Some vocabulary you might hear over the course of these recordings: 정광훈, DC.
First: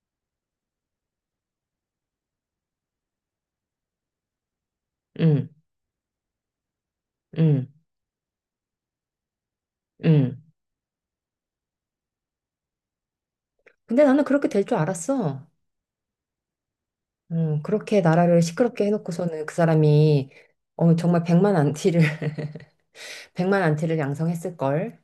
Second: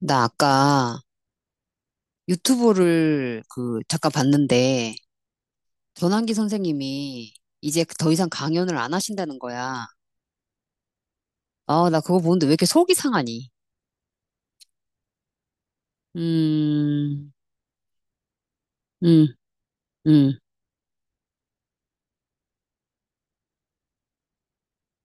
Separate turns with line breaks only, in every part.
나 아까 유튜브를 그 잠깐 봤는데
응,
전환기 선생님이
응,
이제 더 이상 강연을 안 하신다는 거야.
응.
아, 나 그거 보는데 왜 이렇게 속이 상하니?
근데 나는 그렇게 될 줄 알았어.
음,
응, 그렇게 나라를 시끄럽게
음,
해놓고서는 그 사람이
음,
정말 100만 안티를, 100만 안티를 양성했을걸.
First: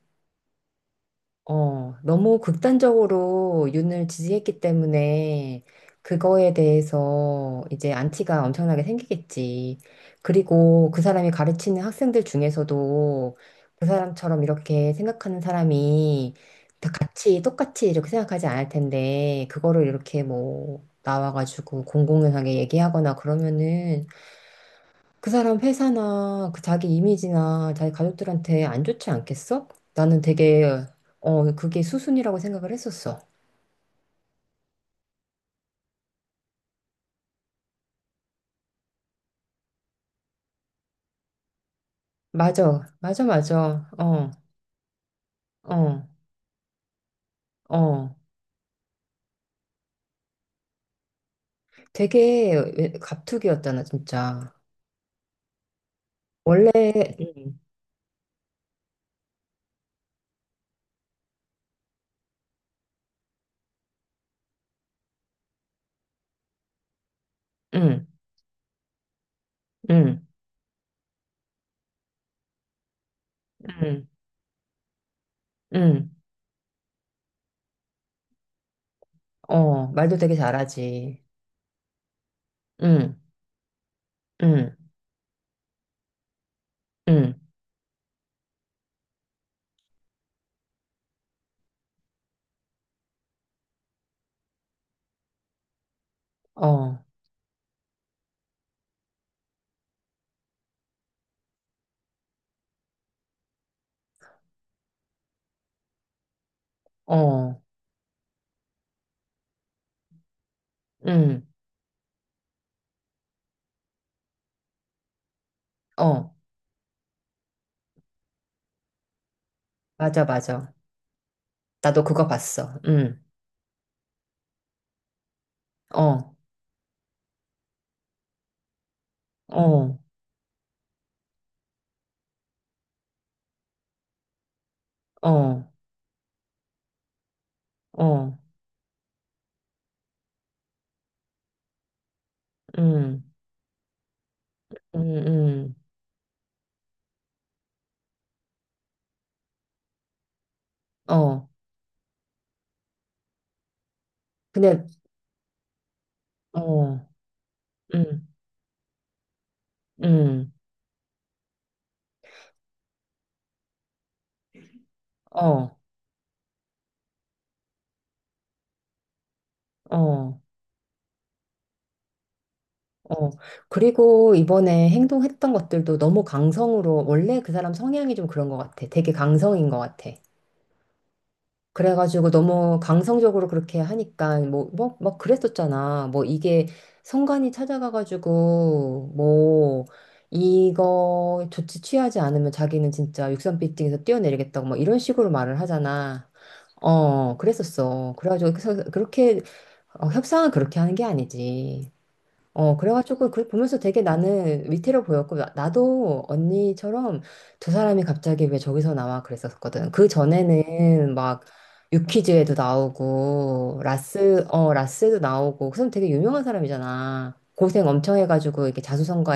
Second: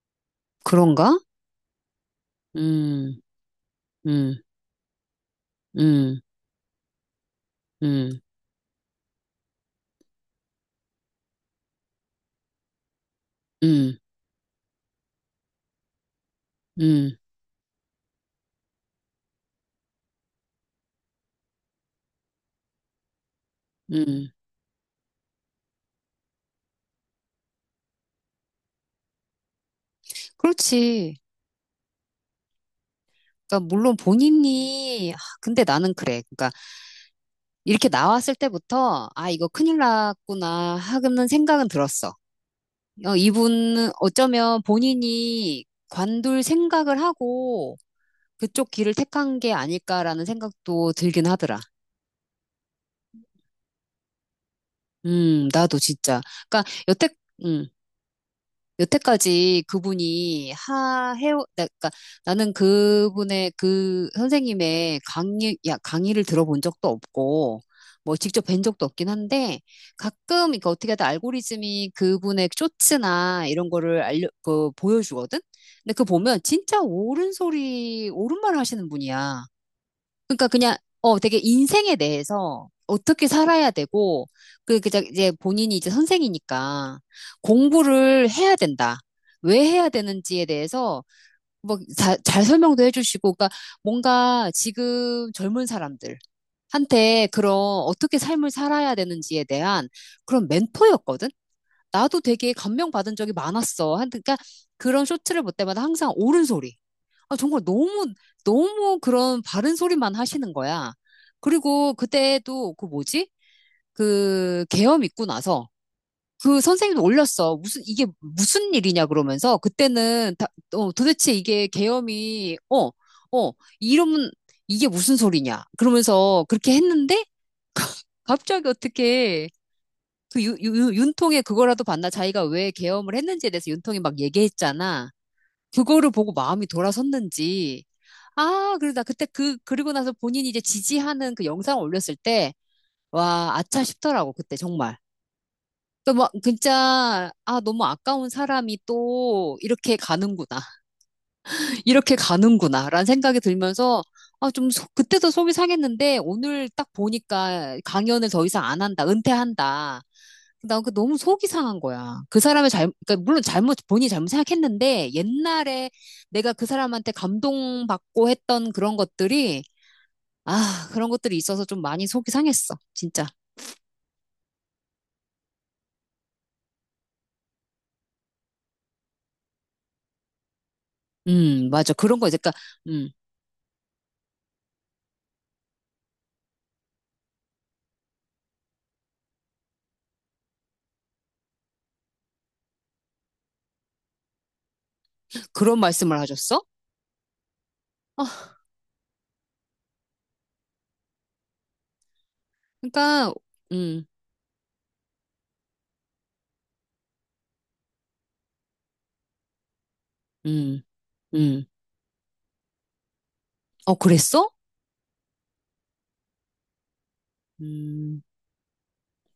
그런가?
너무
음,
극단적으로 윤을
음,
지지했기 때문에
음,
그거에 대해서 이제
음,
안티가 엄청나게 생기겠지. 그리고 그 사람이 가르치는 학생들 중에서도 그
음,
사람처럼 이렇게 생각하는 사람이 다
음,
같이 똑같이 이렇게 생각하지 않을 텐데 그거를 이렇게 뭐 나와가지고 공공연하게 얘기하거나 그러면은
음.
그 사람 회사나 그 자기 이미지나 자기 가족들한테 안 좋지 않겠어? 나는 되게
그렇지.
그게 수순이라고 생각을 했었어.
그러니까 물론 본인이 아, 근데 나는 그래. 그러니까 이렇게 나왔을 때부터 아, 이거 큰일 났구나 하는 생각은 들었어.
맞아,
어,
맞아, 맞아.
이분은
어,
어쩌면 본인이
어,
관둘 생각을 하고
어.
그쪽 길을 택한 게 아닐까라는 생각도 들긴 하더라.
되게 갑툭이었잖아, 진짜.
나도 진짜. 그러니까
원래
여태,
응,
음, 여태까지 그분이 그러니까 나는 그분의 그 선생님의 강의를 들어본 적도 없고,
응,
뭐 직접 뵌 적도 없긴 한데,
응,
가끔, 이거 어떻게 하다 알고리즘이 그분의 쇼츠나 이런 거를
응,
보여주거든? 근데 그거
응.
보면 진짜 옳은 소리, 옳은 말 하시는 분이야.
어, 말도 되게
그러니까 그냥
잘하지.
되게 인생에 대해서
응,
어떻게 살아야 되고
응,
그저 이제 본인이 이제 선생이니까
응.
공부를 해야 된다. 왜 해야 되는지에 대해서 뭐잘 설명도 해주시고 그러니까 뭔가 지금 젊은 사람들한테
어,
그런 어떻게 삶을 살아야 되는지에 대한 그런 멘토였거든. 나도 되게 감명받은 적이 많았어. 그러니까 그런 쇼트를 볼 때마다 항상 옳은 소리. 아,
어,
정말 너무, 너무 그런 바른 소리만 하시는 거야.
응,
그리고 그때도 그 뭐지? 그 계엄 있고 나서
어.
그 선생님도 올렸어. 무슨, 이게 무슨 일이냐 그러면서
맞아,
그때는 다,
맞아.
어, 도대체 이게
나도 그거
계엄이,
봤어.
어,
응,
어, 이러면 이게 무슨 소리냐.
어,
그러면서 그렇게 했는데 갑자기 어떻게
어,
그 윤통에 그거라도 봤나? 자기가 왜 계엄을 했는지에 대해서 윤통이 막 얘기했잖아.
어.
그거를 보고 마음이 돌아섰는지.
어,
아, 그래서 나 그때 그리고 나서 본인이 이제 지지하는 그 영상을 올렸을 때,
음,
와, 아차 싶더라고, 그때 정말.
음,
또 막, 진짜, 아, 너무 아까운 사람이 또 이렇게 가는구나.
어.
이렇게 가는구나. 라는 생각이 들면서, 아, 좀,
근데,
그때도 속이 상했는데, 오늘 딱
어,
보니까
음,
강연을 더 이상 안 한다. 은퇴한다.
음,
나 그 너무 속이 상한 거야. 그 사람의 그러니까 물론 잘못, 본인이 잘못 생각했는데
어,
옛날에 내가 그 사람한테 감동받고 했던 그런 것들이,
어,
아, 그런 것들이 있어서 좀 많이 속이 상했어. 진짜.
어. 그리고 이번에 행동했던 것들도 너무 강성으로, 원래 그 사람 성향이 좀 그런 것 같아. 되게 강성인 것 같아.
맞아. 그런 거,
그래가지고
이제, 그러니까,
너무
음,
강성적으로 그렇게 하니까, 뭐, 막 그랬었잖아. 뭐 이게 성관이 찾아가가지고, 뭐, 이거 조치 취하지 않으면 자기는 진짜 63빌딩에서 뛰어내리겠다고 막 이런 식으로 말을
그런 말씀을
하잖아.
하셨어?
어, 그랬었어.
아,
그래가지고 그래서 그렇게 협상은 그렇게 하는 게 아니지. 어, 그래가지고
그러니까,
그 보면서 되게
음,
나는 위태로 보였고, 나도 언니처럼 두 사람이 갑자기 왜 저기서 나와 그랬었거든. 그
음,
전에는 막
음.
유퀴즈에도 나오고,
어, 그랬어?
라스도 나오고, 그 사람 되게 유명한 사람이잖아. 고생 엄청
음,
해가지고 이렇게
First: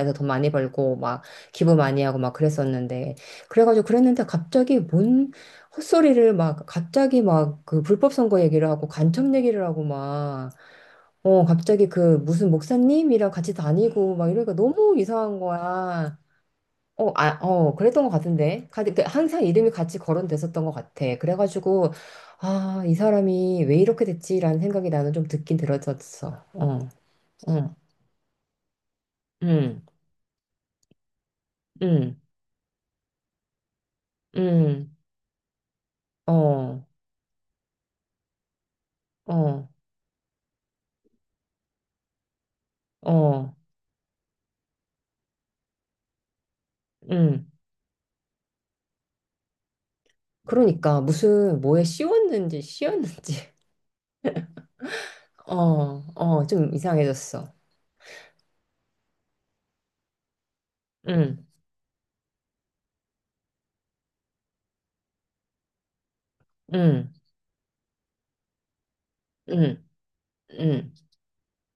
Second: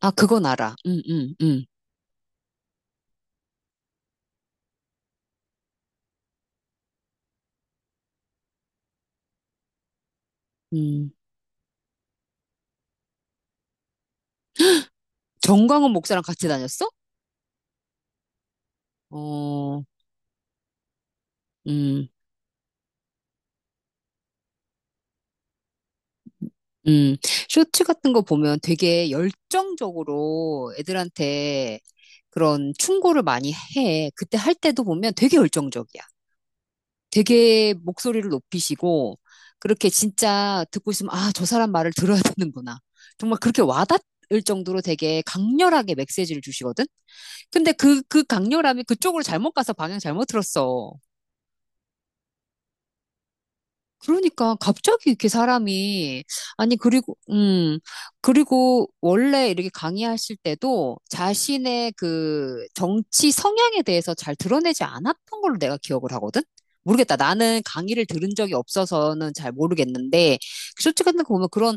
아,
돈
그건
많이
알아.
벌고
음,
막
음, 음,
기부 많이 하고 막 그랬었는데 그래가지고 그랬는데 갑자기 뭔 헛소리를 막 갑자기 막 그 불법 선거 얘기를 하고 간첩 얘기를 하고 막
음.
어, 갑자기 그 무슨 목사님이랑 같이 다니고 막 이러니까 너무 이상한
정광훈
거야.
목사랑 같이 다녔어?
어, 아, 어, 그랬던 것 같은데. 그 항상 이름이
어,
같이 거론됐었던 것 같아. 그래가지고,
음.
아, 이 사람이 왜 이렇게 됐지라는 생각이 나는 좀 듣긴 들었었어. 어,
음,
어,
쇼츠 같은 거 보면 되게
음,
열정적으로 애들한테
음,
그런 충고를 많이 해. 그때 할 때도
음,
보면 되게 열정적이야.
어,
되게 목소리를 높이시고,
어,
그렇게 진짜 듣고 있으면, 아, 저 사람 말을 들어야 되는구나. 정말
어,
그렇게 와닿을 정도로 되게 강렬하게 메시지를 주시거든?
음.
근데 그 강렬함이 그쪽으로 잘못 가서 방향 잘못 들었어.
그러니까 무슨 뭐에 씌웠는지.
그러니까 갑자기 이렇게
어,
사람이
어, 좀
아니 그리고
이상해졌어.
그리고 원래 이렇게 강의하실 때도
음,
자신의 그 정치 성향에 대해서 잘 드러내지 않았던 걸로 내가 기억을 하거든.
음,
모르겠다. 나는 강의를 들은 적이 없어서는 잘
음,
모르겠는데
음,
솔직히 거 보면 그런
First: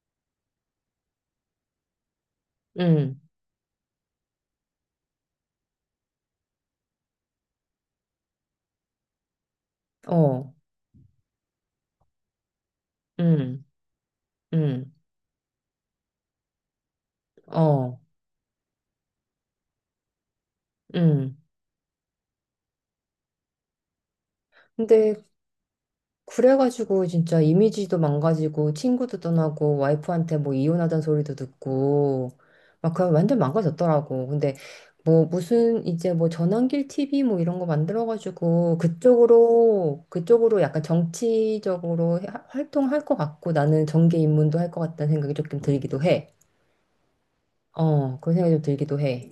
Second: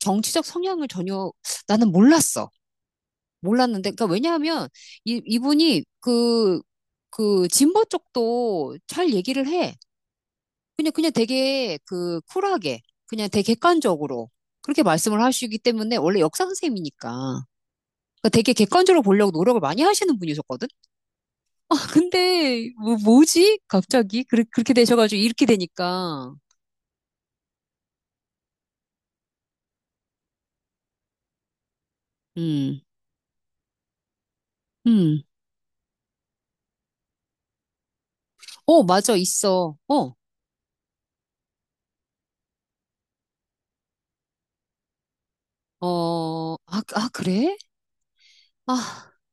정치적 성향을 전혀 나는 몰랐어.
음,
몰랐는데 그러니까 왜냐하면 이 이분이 그 그 진보 쪽도 잘 얘기를 해.
어.
그냥, 그냥 되게 그 쿨하게, 그냥 되게
음,
객관적으로 그렇게
음,
말씀을 하시기 때문에 원래 역사 선생님이니까.
어,
그러니까 되게 객관적으로 보려고 노력을 많이 하시는 분이셨거든?
음.
근데, 뭐, 지 갑자기? 그렇게 되셔가지고
근데
이렇게 되니까.
그래가지고 진짜 이미지도 망가지고 친구도 떠나고 와이프한테 뭐 이혼하자는 소리도 듣고
음.
막 그냥 완전 망가졌더라고. 근데
음.
뭐 무슨 이제 뭐 전환길 TV 뭐 이런 거 만들어가지고
어, 맞아, 있어.
그쪽으로
어,
그쪽으로 약간 정치적으로 활동할 것 같고 나는 정계 입문도 할 것 같다는 생각이 조금 들기도 해.
어, 아, 아, 그래?
어, 그런 생각이 좀
아,
들기도 해.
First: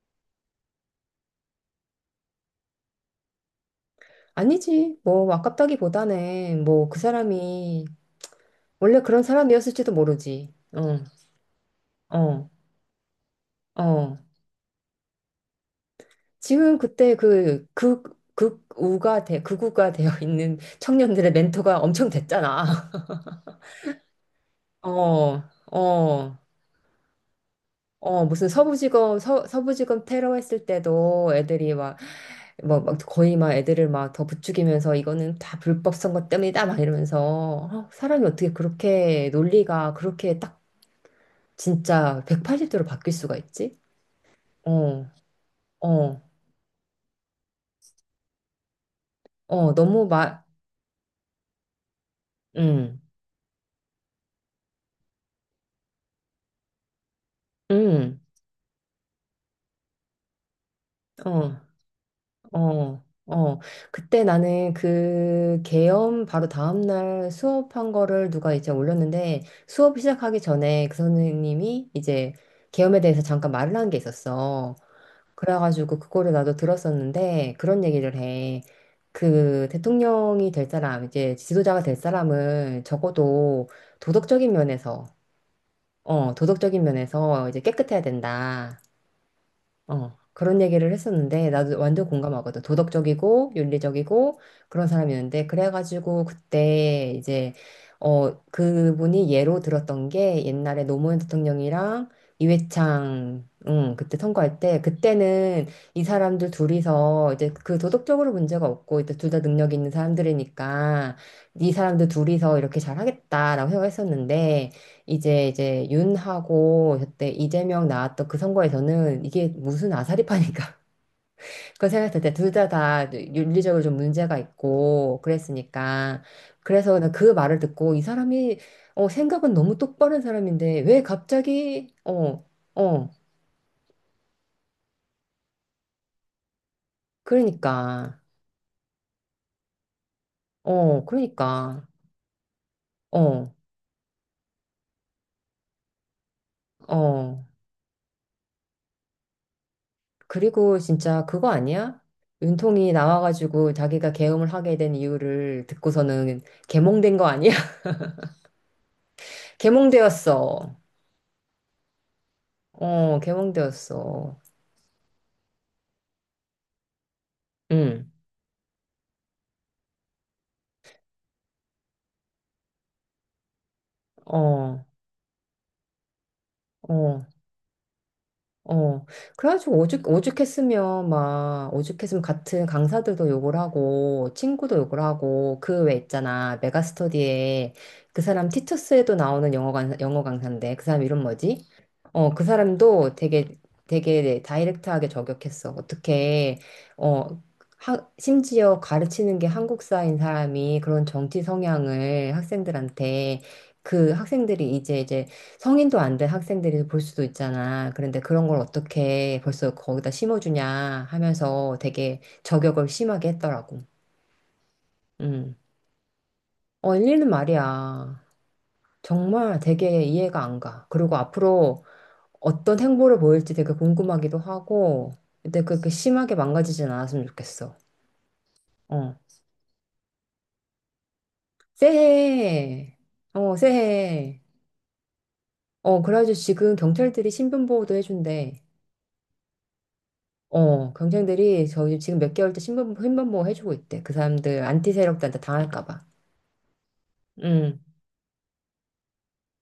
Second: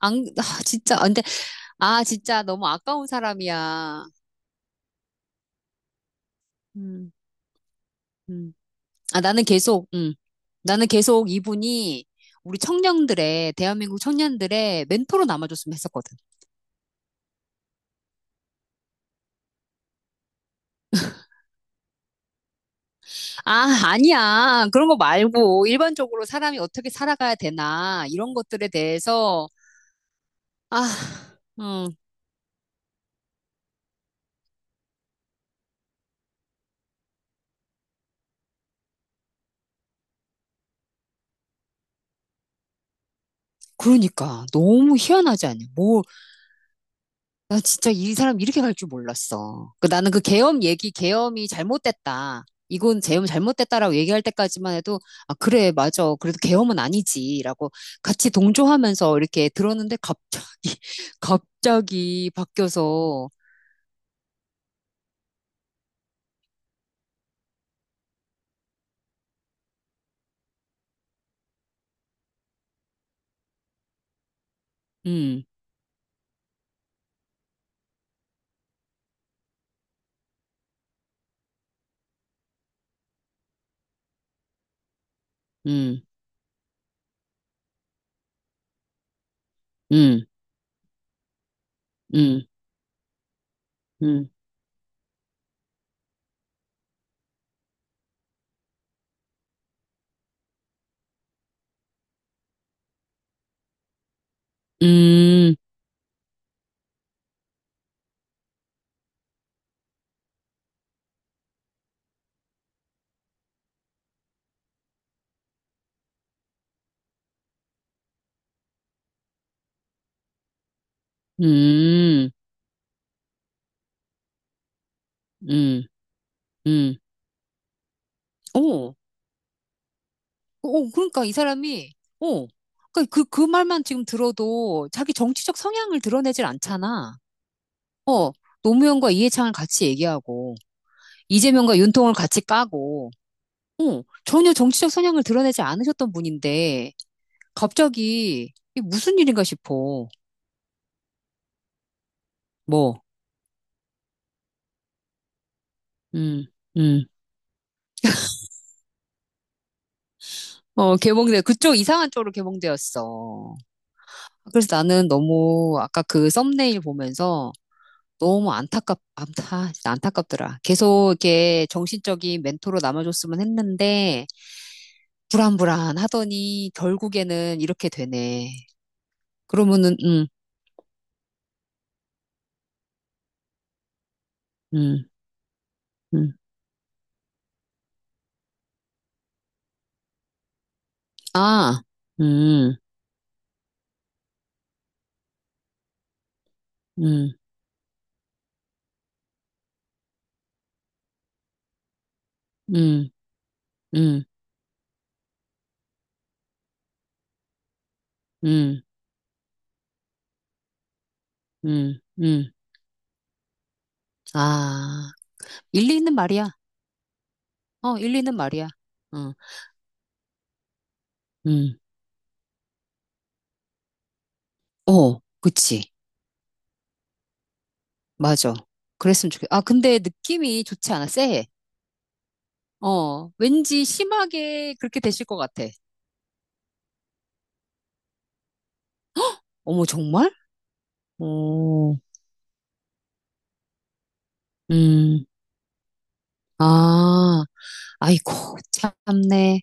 안, 아, 진짜, 아, 근데, 아, 진짜 너무 아까운 사람이야.
아니지, 뭐, 아깝다기보다는, 뭐, 그
음.
사람이
음.
원래
아,
그런
나는 계속,
사람이었을지도 모르지. 어,
나는 계속 이분이
어,
우리 대한민국
어.
청년들의 멘토로 남아줬으면 했었거든.
지금 그때 극우가 되어 있는 청년들의 멘토가 엄청 됐잖아.
아, 아니야. 그런 거
어,
말고 일반적으로
어,
사람이 어떻게 살아가야 되나,
어,
이런
무슨
것들에 대해서,
서부지검 테러 했을
아,
때도 애들이
음,
막, 뭐, 막 거의 막 애들을 막 더 부추기면서 이거는 다 불법 선거 때문이다 막 이러면서 어, 사람이 어떻게 그렇게 논리가 그렇게 딱 진짜 180도로 바뀔 수가 있지?
그러니까. 너무
어,
희한하지 않냐. 뭐,
어,
나 진짜 이 사람 이렇게 갈 줄 몰랐어.
어,
그 나는 그 계엄 얘기, 계엄이 잘못됐다. 이건
음,
계엄 잘못됐다라고 얘기할 때까지만 해도 아 그래 맞아. 그래도 계엄은 아니지라고
음,
같이 동조하면서 이렇게 들었는데 갑자기
어,
갑자기
어,
바뀌어서
어. 그때 나는 그 계엄 바로 다음날 수업한 거를 누가 이제 올렸는데 수업 시작하기 전에 그 선생님이 이제 계엄에 대해서 잠깐 말을 한 게 있었어.
음,
그래가지고 그거를 나도 들었었는데 그런 얘기를 해. 그 대통령이 될 사람, 이제 지도자가 될 사람은 적어도 도덕적인 면에서,
음,
도덕적인 면에서 이제 깨끗해야 된다. 어,
음,
그런 얘기를 했었는데 나도 완전
음,
공감하거든. 도덕적이고
음,
윤리적이고 그런 사람이었는데 그래가지고 그때 이제 그분이 예로 들었던 게 옛날에 노무현 대통령이랑 이회창 응, 그때 선거할 때
음,
그때는 이 사람들 둘이서 이제 그 도덕적으로 문제가 없고 이제 둘 다 능력 있는 사람들이니까 이 사람들 둘이서 이렇게 잘하겠다라고 생각했었는데 이제 윤하고 그때 이재명 나왔던 그 선거에서는 이게 무슨 아사리파니까 그거 생각했을
음,
때 둘 다 윤리적으로 좀 문제가 있고
음,
그랬으니까 그래서
음.
그냥 그 말을 듣고 이 사람이
오,
생각은 너무 똑바른 사람인데
오,
왜
그러니까 이 사람이
갑자기 어
오, 그그
어
그그 말만 지금 들어도 자기 정치적 성향을 드러내질 않잖아.
그러니까
어, 노무현과 이해창을 같이 얘기하고,
어
이재명과
그러니까
윤통을 같이 까고,
어
어, 전혀 정치적 성향을 드러내지 않으셨던 분인데,
어
갑자기, 이게 무슨 일인가 싶어.
그리고 진짜 그거 아니야? 윤통이
뭐,
나와가지고 자기가 계엄을 하게 된 이유를 듣고서는
음. 음.
개몽된 거 아니야? 개몽되었어.
어, 개봉돼. 그쪽 이상한 쪽으로
어,
개봉되었어.
개몽되었어.
그래서 나는 너무, 아까 그 썸네일 보면서,
응,
너무 진짜 안타깝더라. 계속 이렇게 정신적인 멘토로 남아줬으면 했는데,
어,
불안불안 하더니,
어.
결국에는 이렇게 되네.
어, 그래가지고
그러면은,
오죽했으면 막, 오죽했으면 같은 강사들도 욕을 하고, 친구도 욕을
음.
하고, 그 외
음.
있잖아, 메가스터디에 그 사람 티투스에도 나오는 영어 강사인데, 그 사람 이름 뭐지?
아,
어, 그
음,
사람도 되게 다이렉트하게 저격했어. 어떻게,
음,
어, 하, 심지어 가르치는 게 한국사인 사람이 그런 정치 성향을
음,
학생들한테 그
음,
학생들이 이제 성인도 안 된 학생들이 볼 수도 있잖아. 그런데 그런 걸
음,
어떻게 벌써 거기다 심어주냐 하면서
음,
되게
음.
저격을 심하게 했더라고.
아,
음.
일리 있는 말이야.
어, 일리는
어, 일리
말이야.
있는 말이야. 어,
정말 되게 이해가 안 가. 그리고
음,
앞으로 어떤 행보를 보일지 되게 궁금하기도 하고,
어,
근데
그치.
그렇게 심하게 망가지진 않았으면 좋겠어.
맞아.
어.
그랬으면 좋겠, 아, 근데 느낌이 좋지 않아. 쎄해.
새해.
어,
어,
왠지
새해.
심하게 그렇게 되실 것 같아.
어, 그래가지고 지금 경찰들이 신변보호도 해준대.
어머, 정말?
어, 경쟁들이
오,
저희 지금 몇 개월째 신변보호 해주고 있대. 그 사람들 안티
음,
세력들한테 당할까 봐.
아,
음.
아이고, 참네.